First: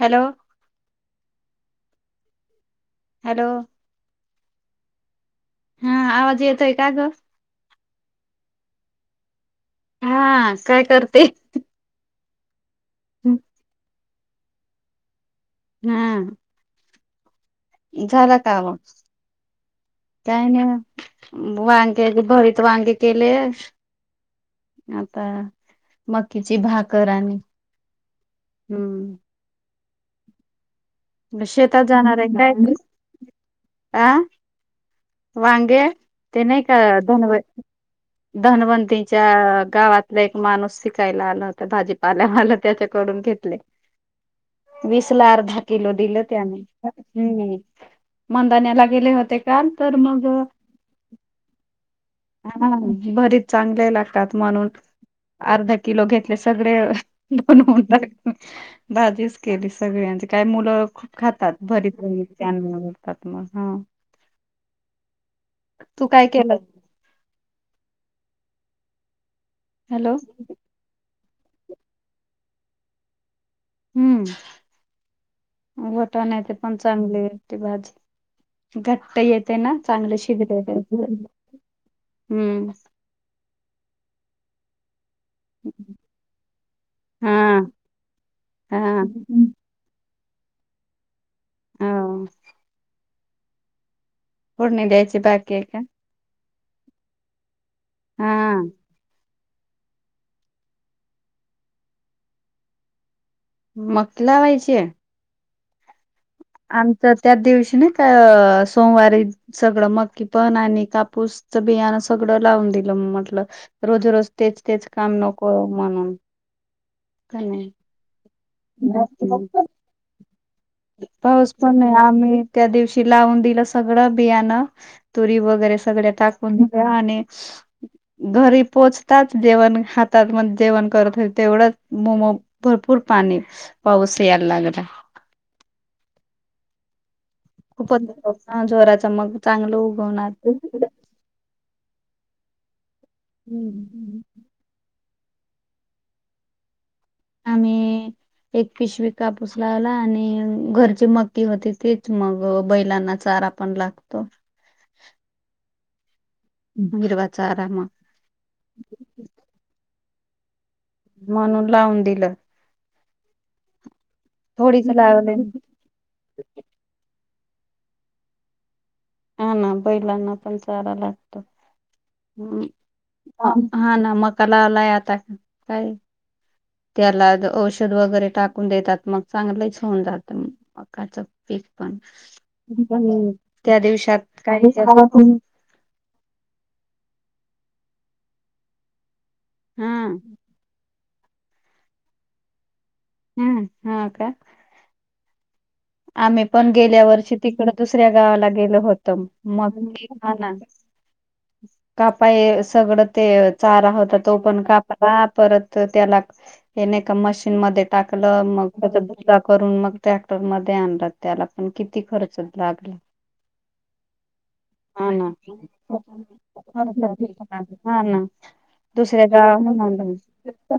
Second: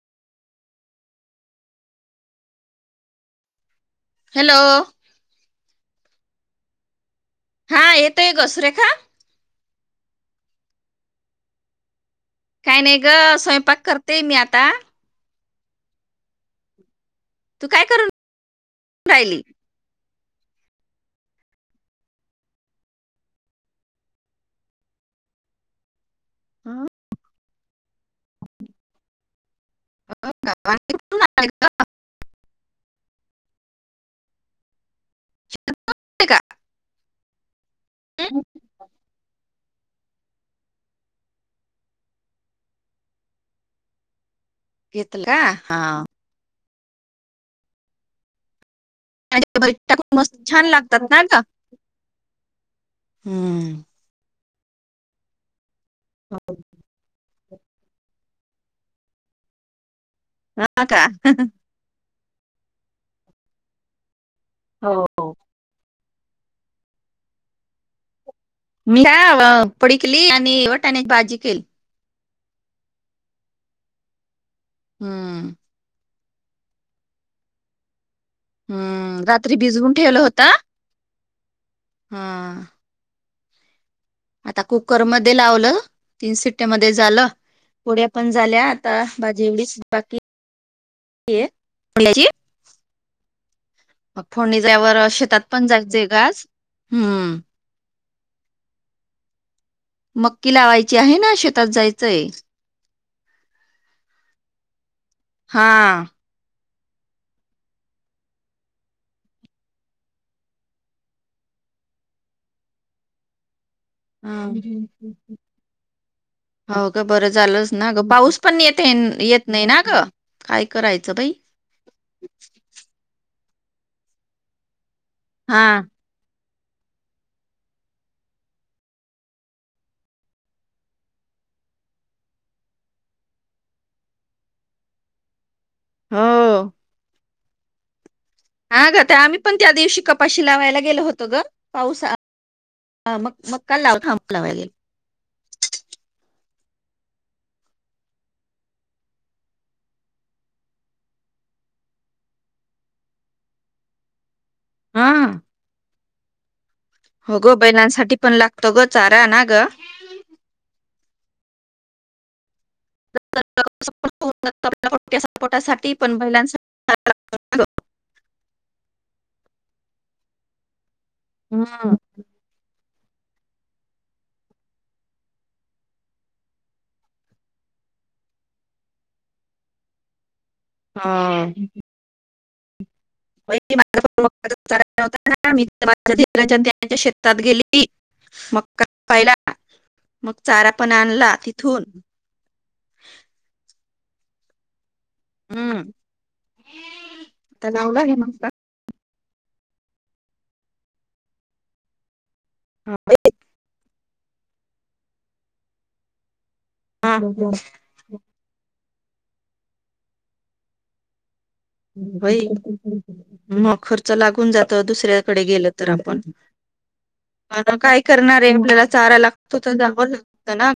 Hello. Hello. Hello. हा. आवाज येतोय का ग? हा येेतोय ग सुरेखा. हा काय करते? काही नाही ग स्वयंपाक करतेय मी आता. हा तू काय करून झाला का मग? राहिली काय नाही वांग्याचं भरीत वांग केलय आता मकीची हं, भाकर आणि हम. गावाने कुठून म्हणलं आले ग? शेतात जाणार आहे काय. आ वांग ते नाही का धन हं, धनवंती. च्या गावातला एक माणूस विकायला आला होता भाजीपालावाला त्याच्याकडून घेतलय [unintelligible] घेतलं वीसला का अर्धा किलो हा दिल त्याने हम मदाण्याला [inaudible] दिले होते त्याच्या काल भरीत तर टाकून मग. मस्त छान लागतात ना ग हाना भरीत चांगल चागलं हम्म लागतात म्हणून अर्धा किलो घेतले सगळे दोन होतात भाजीच केली सगळ्यांची काय हा मुलं का खूप खातात भरीतं चागलं बनवतात मग हा. हो हो. तू काय केलंस? मी का अ पुडी हॅलो केली आणि वाटण्याची भाजी केली. हम. हम वाटण्याची पण चांगली होते भाजी. घट्ट हम्म रात्री येते ना भिजवून चांगलं ठेवलं होतं शिजलं तर हा. आता कुकर मध्ये लावलं तीन सिट्ट्या मध्ये झालं. हा पूड्या पण झाल्या आता हा भाजी एवढीच बाकीय हो पुड्याची. मग फोडी जाय फोडणी वर द्यायची शेतात बाकी आहे पण का जायचय ग आज हम. हा हा मक्की लावायची आहे ना शेतात जायचंय. मक लावायचीय. हां. आमचं त्याच दिवशी नाई काऽ सोमवारी. सगळं मकी पण आणि कापूसच बियाणं सगळं लावून दिलं म्हटलं, रोज-रोज, तेच -तेच, काम नको म्हणून. हाव ग बरं का नाही झालंच ना ग, पाऊस पण येत, येत नाही ना ग? काय. करायचं बाई पाऊस पण नाही आम्हीऽ त्या दिवशी लावून दिलं सगळं बियाणं, तुरी हा वगैरे सगळ्या टाक मक आणि घरी पोचताच जेवण हातात म जेवण करत होते तेवढंच, मोमो भरपूर पाणी, पाऊस यायला लागला. हो. खूपच पाऊस. हा गं तर आम्ही पण त्या दिवशी, कपाशी लावायला गेलो होतो ग पावसात. हा मग, मग काल लाव हम्म. थांब लावाय गेले. आम्हीं... एक पिशवी कापूस लावला आणि घरची मक्की होते तेच मग बैलांना चारा पण लागतो. हा हिरवा हो गं चारा मग बैलांसाठी पण लागतो, ना ग चारा ना ग. म्हणून लावून दिलं. थोडीच [unintelligible] लावले पोटासाठी पण बैलांसाठी. हा ना बैलांना पण चारा लागतो. हा... हं.. हा, ना. मका लावलाय आता काय. त्याला औषध वगैरे टाकून देतात, मग चांगलेच होऊन जातं मग. मकाचं हा, पीक पण त्या दिवशी [unintelligible] मी त्यांच्या शेतात गेली, मग क काहिला हा मग चारा पण आणला तिथून. हं हो, का. ह... आम्ही पण गेल्या वर्षी तिकडं दुसऱ्या हे गावाला मक्का गेलो होत तो मग मी घाणार कापाय सगळं ते चारा होता तो पण कापला, परत त्याला हे नाही का मशीन मध्ये टाकलं मग त्या त्याचा भुगाम करून मग ट्रॅक्टर मध्ये आणल. त्याला पण किती खर्च होय लागला, मग खर्च लागून जातो हा, ना. दुसऱ्याकडे ठी गेलं तर आपण [unintelligible] पण काय हा, ना. करणार आहे आपल्याला चारा दुसऱ्या लागतो तर गावाहून जावं आणलं. लागतं ना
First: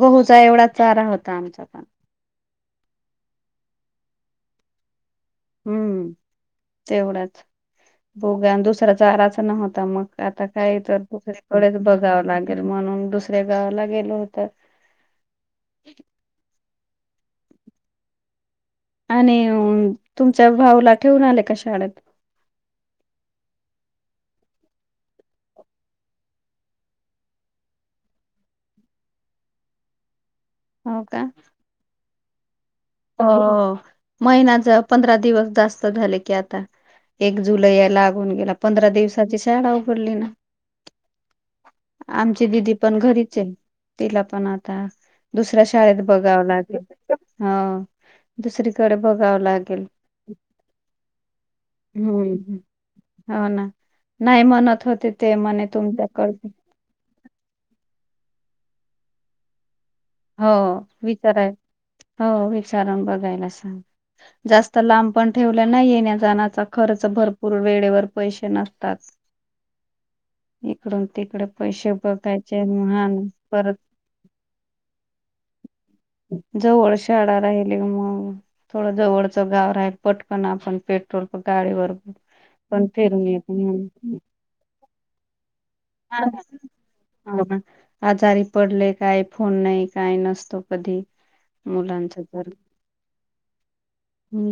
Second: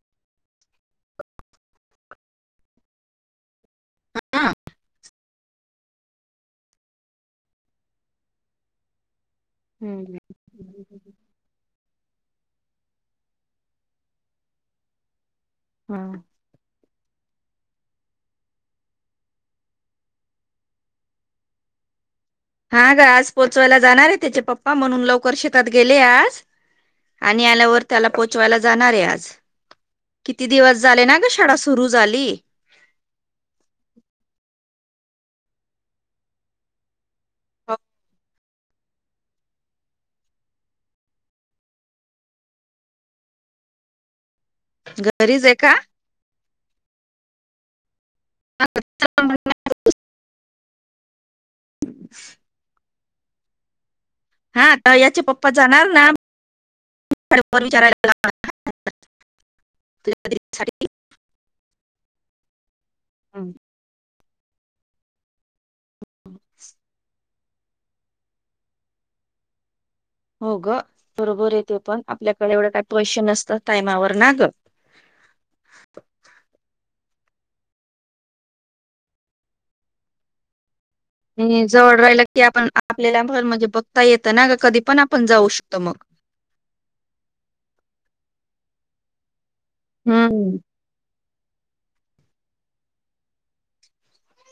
गहुचा एवढाच चारा होता आमचा पण अआ.. हं.. तेवढाच बघुया दुसरा चाराच न होत. आता मग, आता काही तर दुसरीकडेच बघावं लागेल, म्हणून दुसऱ्या गावाला गेलो होतं. हा आणि तुमच्या भाऊला ठेवून आले का शाळेत? हा ग आज पोचवायला जाणार आहे त्याचे पप्पा, म्हणून लवकर शेतात गेले आज. आणि आल्यावर त्याला पोचवायला जाणार आहे आज. किती दिवस हो झाले ना का ग शाळा सुरु झाली. हो महिनाचं पंधरा दिवस जास्त झाले की आता. एक जुलै या लागून गेला पंधरा दिवसाची शाळा उघडली ना. आमची दिदी पण घरीचय तिला पण आ आता घरीच आहे दुसऱ्या का शाळेत बघाव लागेल हा. दुसरीकडे चल मग बघावं लागेल हम्म हम्म. हो ना नाही हा म्हणत आता होते याचे ते पप्पा म्हणे जाणार तुमच्या ना कडचे. [inaudible] हो विचाराय हो विचारून बघायला सांग जास्त तर लांब पण ठेवल्या नाही येण्या जाण्याचा खर्च भरपूर वेळेवर पैसे नसतात. हो ग इकडून तिकडे बरोबर आहे ते पैसे बघायचे महान परत आवर ना ग. जवळ शाळा राहिली मग थोडं जवळचं गाव राहिल पटपण आपण पेट आणि जवळ राहिल की आपण आपल्याला फिरून भर येत म्हणजे बघता म्हणून येतं ना का कधी पण आपण जाऊ शकतो मग. हा हा आजारी पडले काय फोन नाही काय हम्म. नसतो. कधी मुलांच घर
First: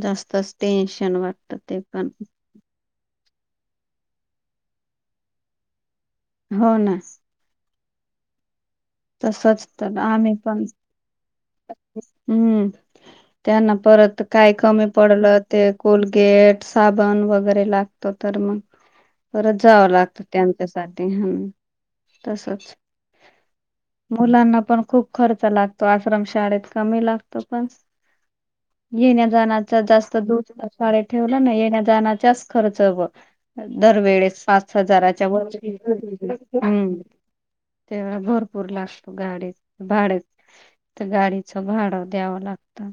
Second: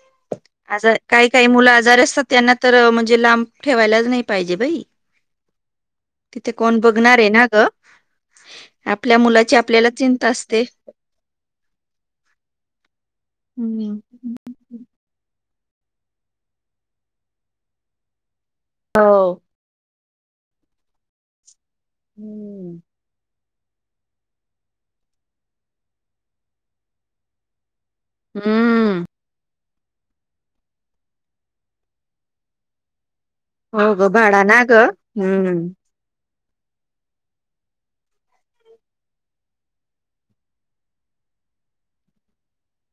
जास्तच आजार टेन्शन काही काही वाटत मुलं ते आजारी पण. असतात त्यांना तर म्हणजे लांब ठेवायलाच नाही पाहिजे बाई. तिथे कोण बघणारय ना गं. आपल्या मुलाची तसच आपल्याला तर चिंता आम्ही पण असते. हम्म त्यांना हम्म. परत काय कमी पडलं ते कोलगेट साबण वगैरे लागतो तर मग हो. परत जावं लागतं त्यांच्यासाठी हम्म तसच. हम्म मुलांना पण खूप खर्च लागतो आश्रम शाळेत कमी लागतो का. येण्या जाण्यात जास्त दूध शाळे ठेवलं ना येण्या जाण्याचाच खर्च ग. हो ग भाडा दरवेेळेस ना पाच ग हजाराच्या वर हम्म. हम् ते व भरपूर लागतो गाडी भाड्या ते गाडीच भाड द्यावं लागतं.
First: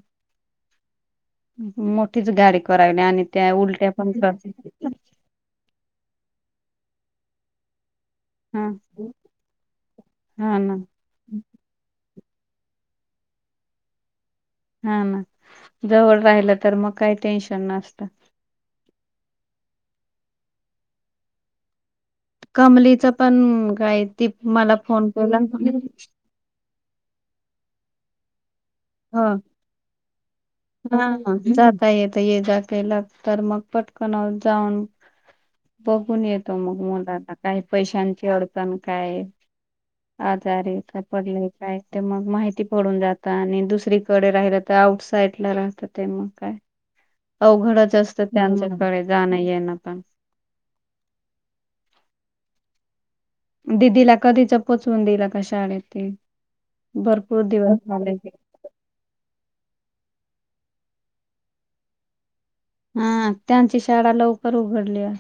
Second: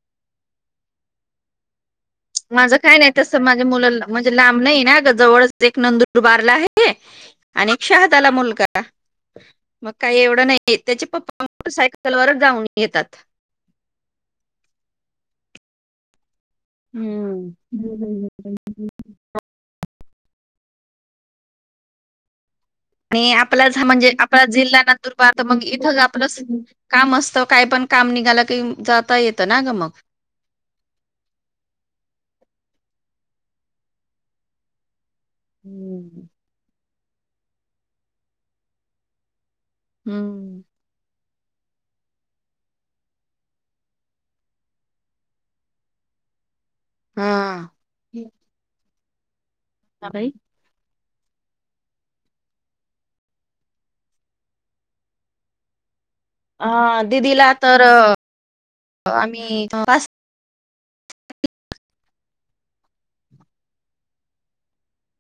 मग. माझं काय नाही तसं माझे मुला कर म्हणजे लांब नाही ना जवळ एक नंदूरबारला आहे. अने शहाद आला हा मुलगा मग काही एवढं हा ना नाही त्याचे पप्पा मोटरसायकल वरच जाऊन येतात. हा ना जवळ राहिलं तर मग काही टेन्शन नसत. ह कमली आणि आपलाच हा म्हणजे आपला जिल्हा नंदुरबार केला तर मग इथं आपलं काम असतं काय पण काम निघाला की जाता हो येतं ना ग मग हा जाता येत ये जा केला तर मग पटकन जाऊन. बघून हम्म. येतो मग मुलाना काही पैशांची अडचण काय हम्म आजारी आहे का. पडल काय ते मग माहिती पडून जात आणि दुसरीकडे राहिलं तर आउट साईड साईटला राहत ते मग काय हा. अवघडच असतं त्यांच्याकडे जाणं ये ना पण. बाई. दिदीला कधीच पोचवून दिलं. आता शाळेत ती. हा दिदीला तर, आम्ही पास हा, त्यांची शाळा लवकर उघडल्या.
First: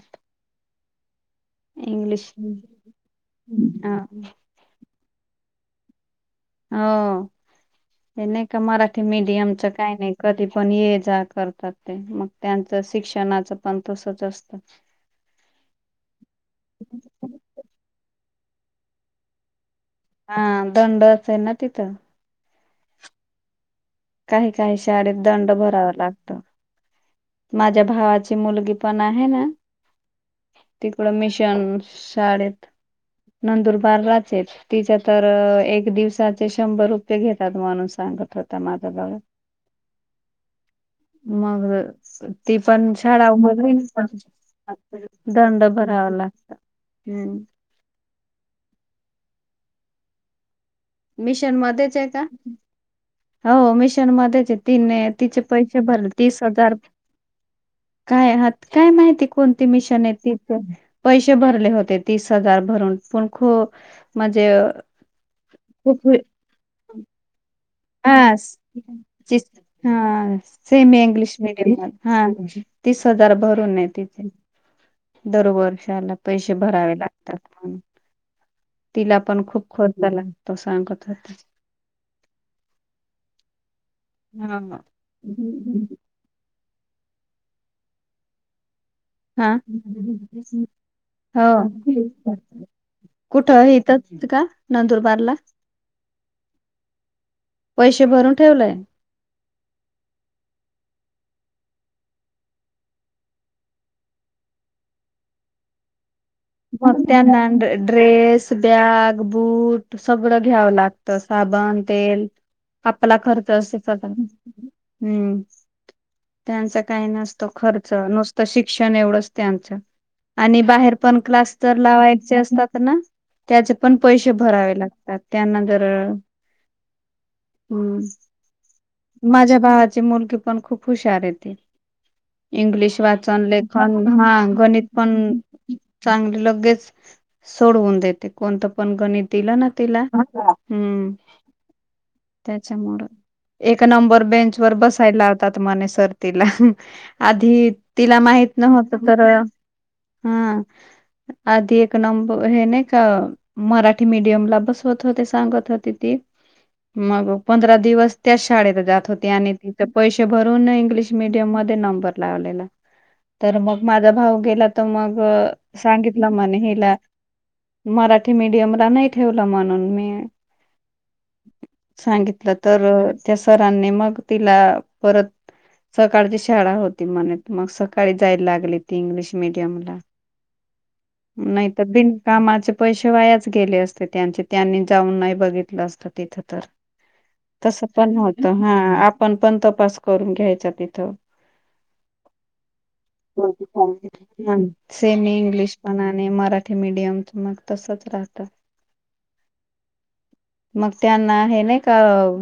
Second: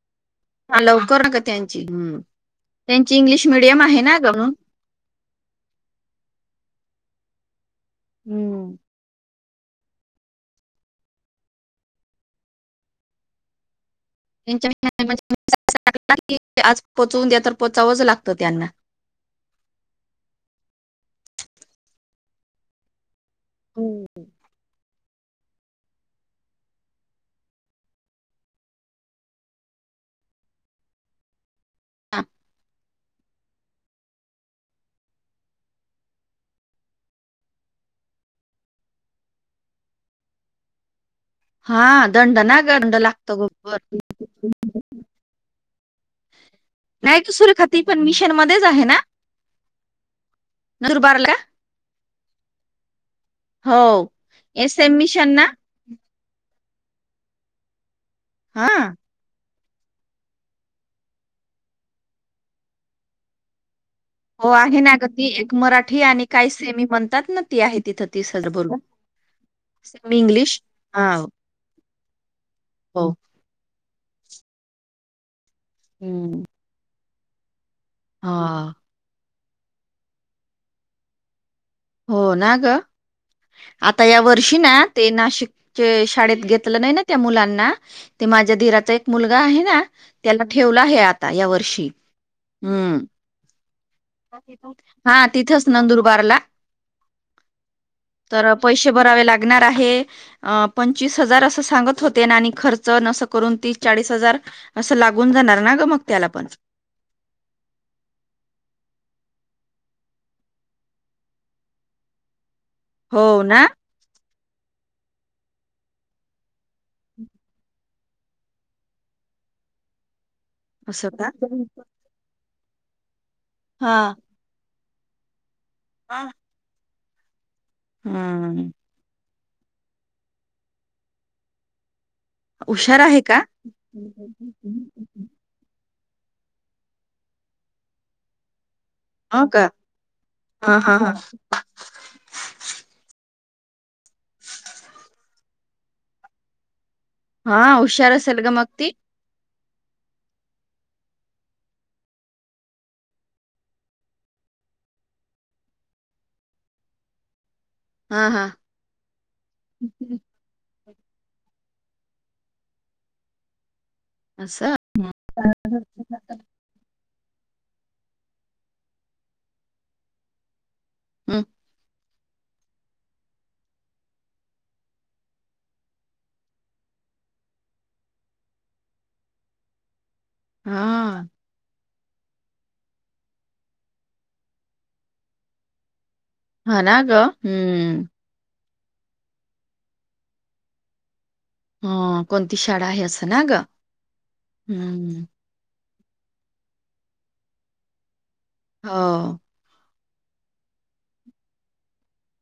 हा लवकर का त्यांची, त्यांची इंग्लिश मिडियम ह आहे ना ग, म्हणून. हो, ते नाही का हम्म. मारा ते मीडियमच काही नाही. कधी पण ये जा करतात ते, मग त्यांचं शिक्षणाच. पण तसचं असतं म्हणज आज पोचवून द्या तर पोचावंच लागत त्यांना. हा, दंड असेल ना तिथं हम्म. काही-काही शाळेत दंड भरावा लागत. त, माझ्या भावाची मुलगी पण आहे ना तिकडं मिशन शाळेत, नंदुरबार राहतेत. तिच तर, एक दिवसाचे शंभर रुपये घेतात म्हणून सांगत होता म गत. मग हा दंड ती ना ग पण दंड शाळा लागतो उमरली गोबर प दंड भरावा लागत. हम्म. ती पण मिशन मध्येच आहे ना? नंदुरबारला मिशन मध्येच आहे का? हो मिशन मध्येच आहे एस तीन एम मिशन तिचे ना पै भरलेत. तीस हजार काय हात हा काय माहिती कोण मिशन आहेत ती पण, पैसे भरले होते. तीस हजार भरून पण ख. हो आहे ना ग ती एक मराठी आणि काही सेमी म्हणतात ना, ती आहे तिथं हा तीस भरून. हा, सेम हा इंग्लीश मिडयम हा. तीस हो हजार भरून आहे तिथे. दरवर्षाला हम्म. पैसे भरावे लागतात. पण. हा. तिला पण खूप खोतजा लागतो सांगत होते. हो ना ग, आता या वर्षी हा ना ते नाशिकचे शाळेत घेत लं नाही त्या मुलांना, ते माझ्या धीराचे मुलगा हा आहे ना, त्याला ठेवला आहे. आता हो या वर्षी, हम्म. कुठं इथंच का हा नंदुरबारला तिथेच नंदुरबारला. पैसे भर तर पैसे भरावे लागणार आहे. अ पंचवीस हजार असं सांगत होते ना, आणि खर्च नसं करून तीस, चाळीस हजार असं लागून जाणार ना ग मग त्याला पण. मग त्यांना ड्रेस, बॅग, बूट सगळं घ्यावं लागत. साबण, तेल आपला हो खर्च ना अस चा त्यांना, हम्म. त्यांच काही नसतो खर्च, नुसतं शिक्षण एवढंच त्यांचं. आणि बाहेर असं पण का क्लास तर लावायचे असतात ना. त्याचे पण हा पैसे भरावे लागतात. त्यांना जर, हम्म. हम्म माझ्या भावाची मुलगी पण खूप हुशार आहे ती. इंग्लिश हुशार आहे का वाचन लेखन, हा गणित पण चांगले लगेच, सोडवून देत. ते कोणतं पण गणित हो दिलं ना का तिला हा हा हम्म. हा त्याच्या मुळे. एक नंबर बेंच वर बसायला लावतात मने सर तीला. हा आधी हुशार तिला असेल ग माहित मग ती नव्हत तर ह. आधी एक नंब हे नाही का. मराठी मडियम ला बसवत होते सांगत होती ती मग पंधरा. दिवस हा त्याच हा शाळेत जात होती आणि तिथे पैसे भरून इंग्लिश मिडियम मध्ये नंबर लावलेला. तर मग माझा भाऊ गेला असं तर मग सांगितलं म्हणे हिला. मराठी मीडियमला नाही ठेवलं म्हणून मी. हम्म सांगितलं तर त्या सरांनी मग तिला परत. सकाळची शाळा होती म्हणे मग सकाळी जायला लागली ती इंग्लिश मिडियमला. हा. नाही तर बिनकामाचे पैसे वायाच गेले असते त्यांचे त्यांनी जाऊन नाही बघितलं असतं तिथं. तर हा ना ग तस हम्म पण होत हा आपण पण तपास करून घ्यायचा तिथं. ह कोणती शाळा आहे असं ना ग कोणती हम्म सेमी. इंग्लिश पण आणि मराठी मिडियम मग तसच राहतं. हा. मग त्यांना हे नाही का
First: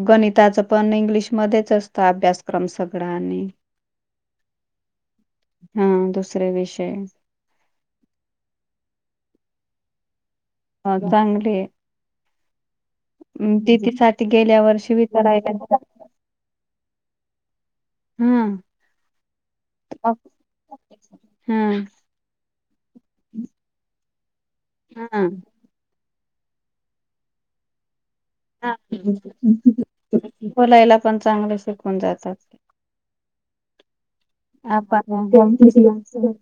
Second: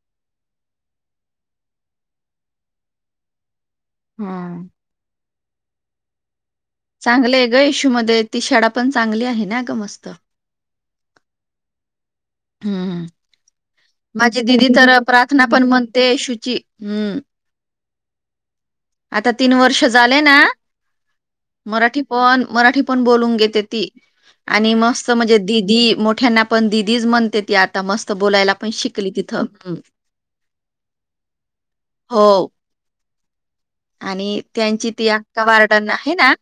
गणिताच पण इंग्लिश मध्येच असत. तो अभ्यासक्रम सगळा आणि. हा. ह दुसरे विषय. चांगलं ग इशू मध्ये ती शाळा पण चांगली आहे ना गं मस्त. ह चांगली आहे. हम्म ह. अह ती तेथ. माझी दिदी तर प्रार्थना पण म्हणते शुची हम्म. हम्म. आता तीन वर्ष झाले ना हा मराठी. पण मराठी पण बोलून घेते ती आणि मस्त म्हणजे दीदी मो ठ्यांना पण दिदीच म्हणते ती आत आता मस्त बोलायला पण हा शिकली तिथं ह, बोलायला पण चांगले शिकून जातात. हो. आणि. त्यांची ती आपण आक्का वारडना आहे ना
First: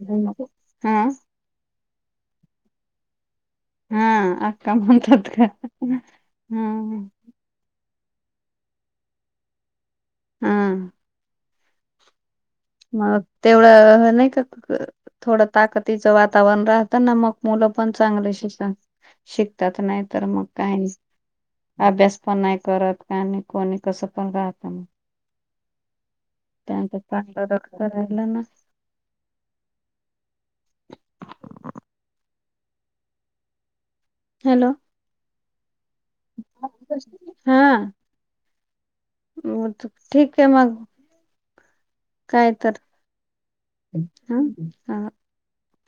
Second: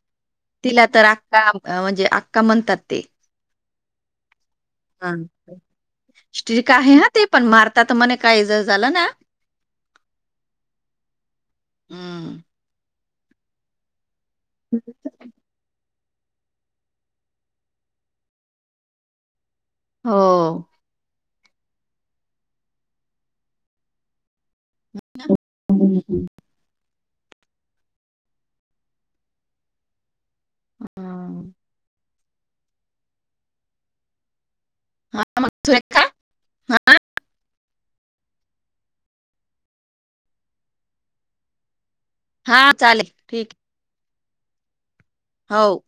तिला हा तर आक्का म्हणजे आक्का म्हणतात ते. हा अक्का हं. म्हणतात का? स्ट्रिक हम. आहे हा ते पण मारतात मणे काही जर झालं ना. हा. हम्म. मग तेवढं नाही करत. थोडं ताकतीचं वातावरण राहत ना मग मुलं पण चांगलं शिकण, शिक तात नाही तर मग काय नाही. अभ्यास पण नाही करत काय आणि कोणी कसं पण राहत मग. [unintelligible] त्यांचा चांगलं लक्ष राहिलं ना. हम. हॅलो. [inaudible] म ठीक आहे मग, काय हा, तर चालेल [unintelligible] हाव.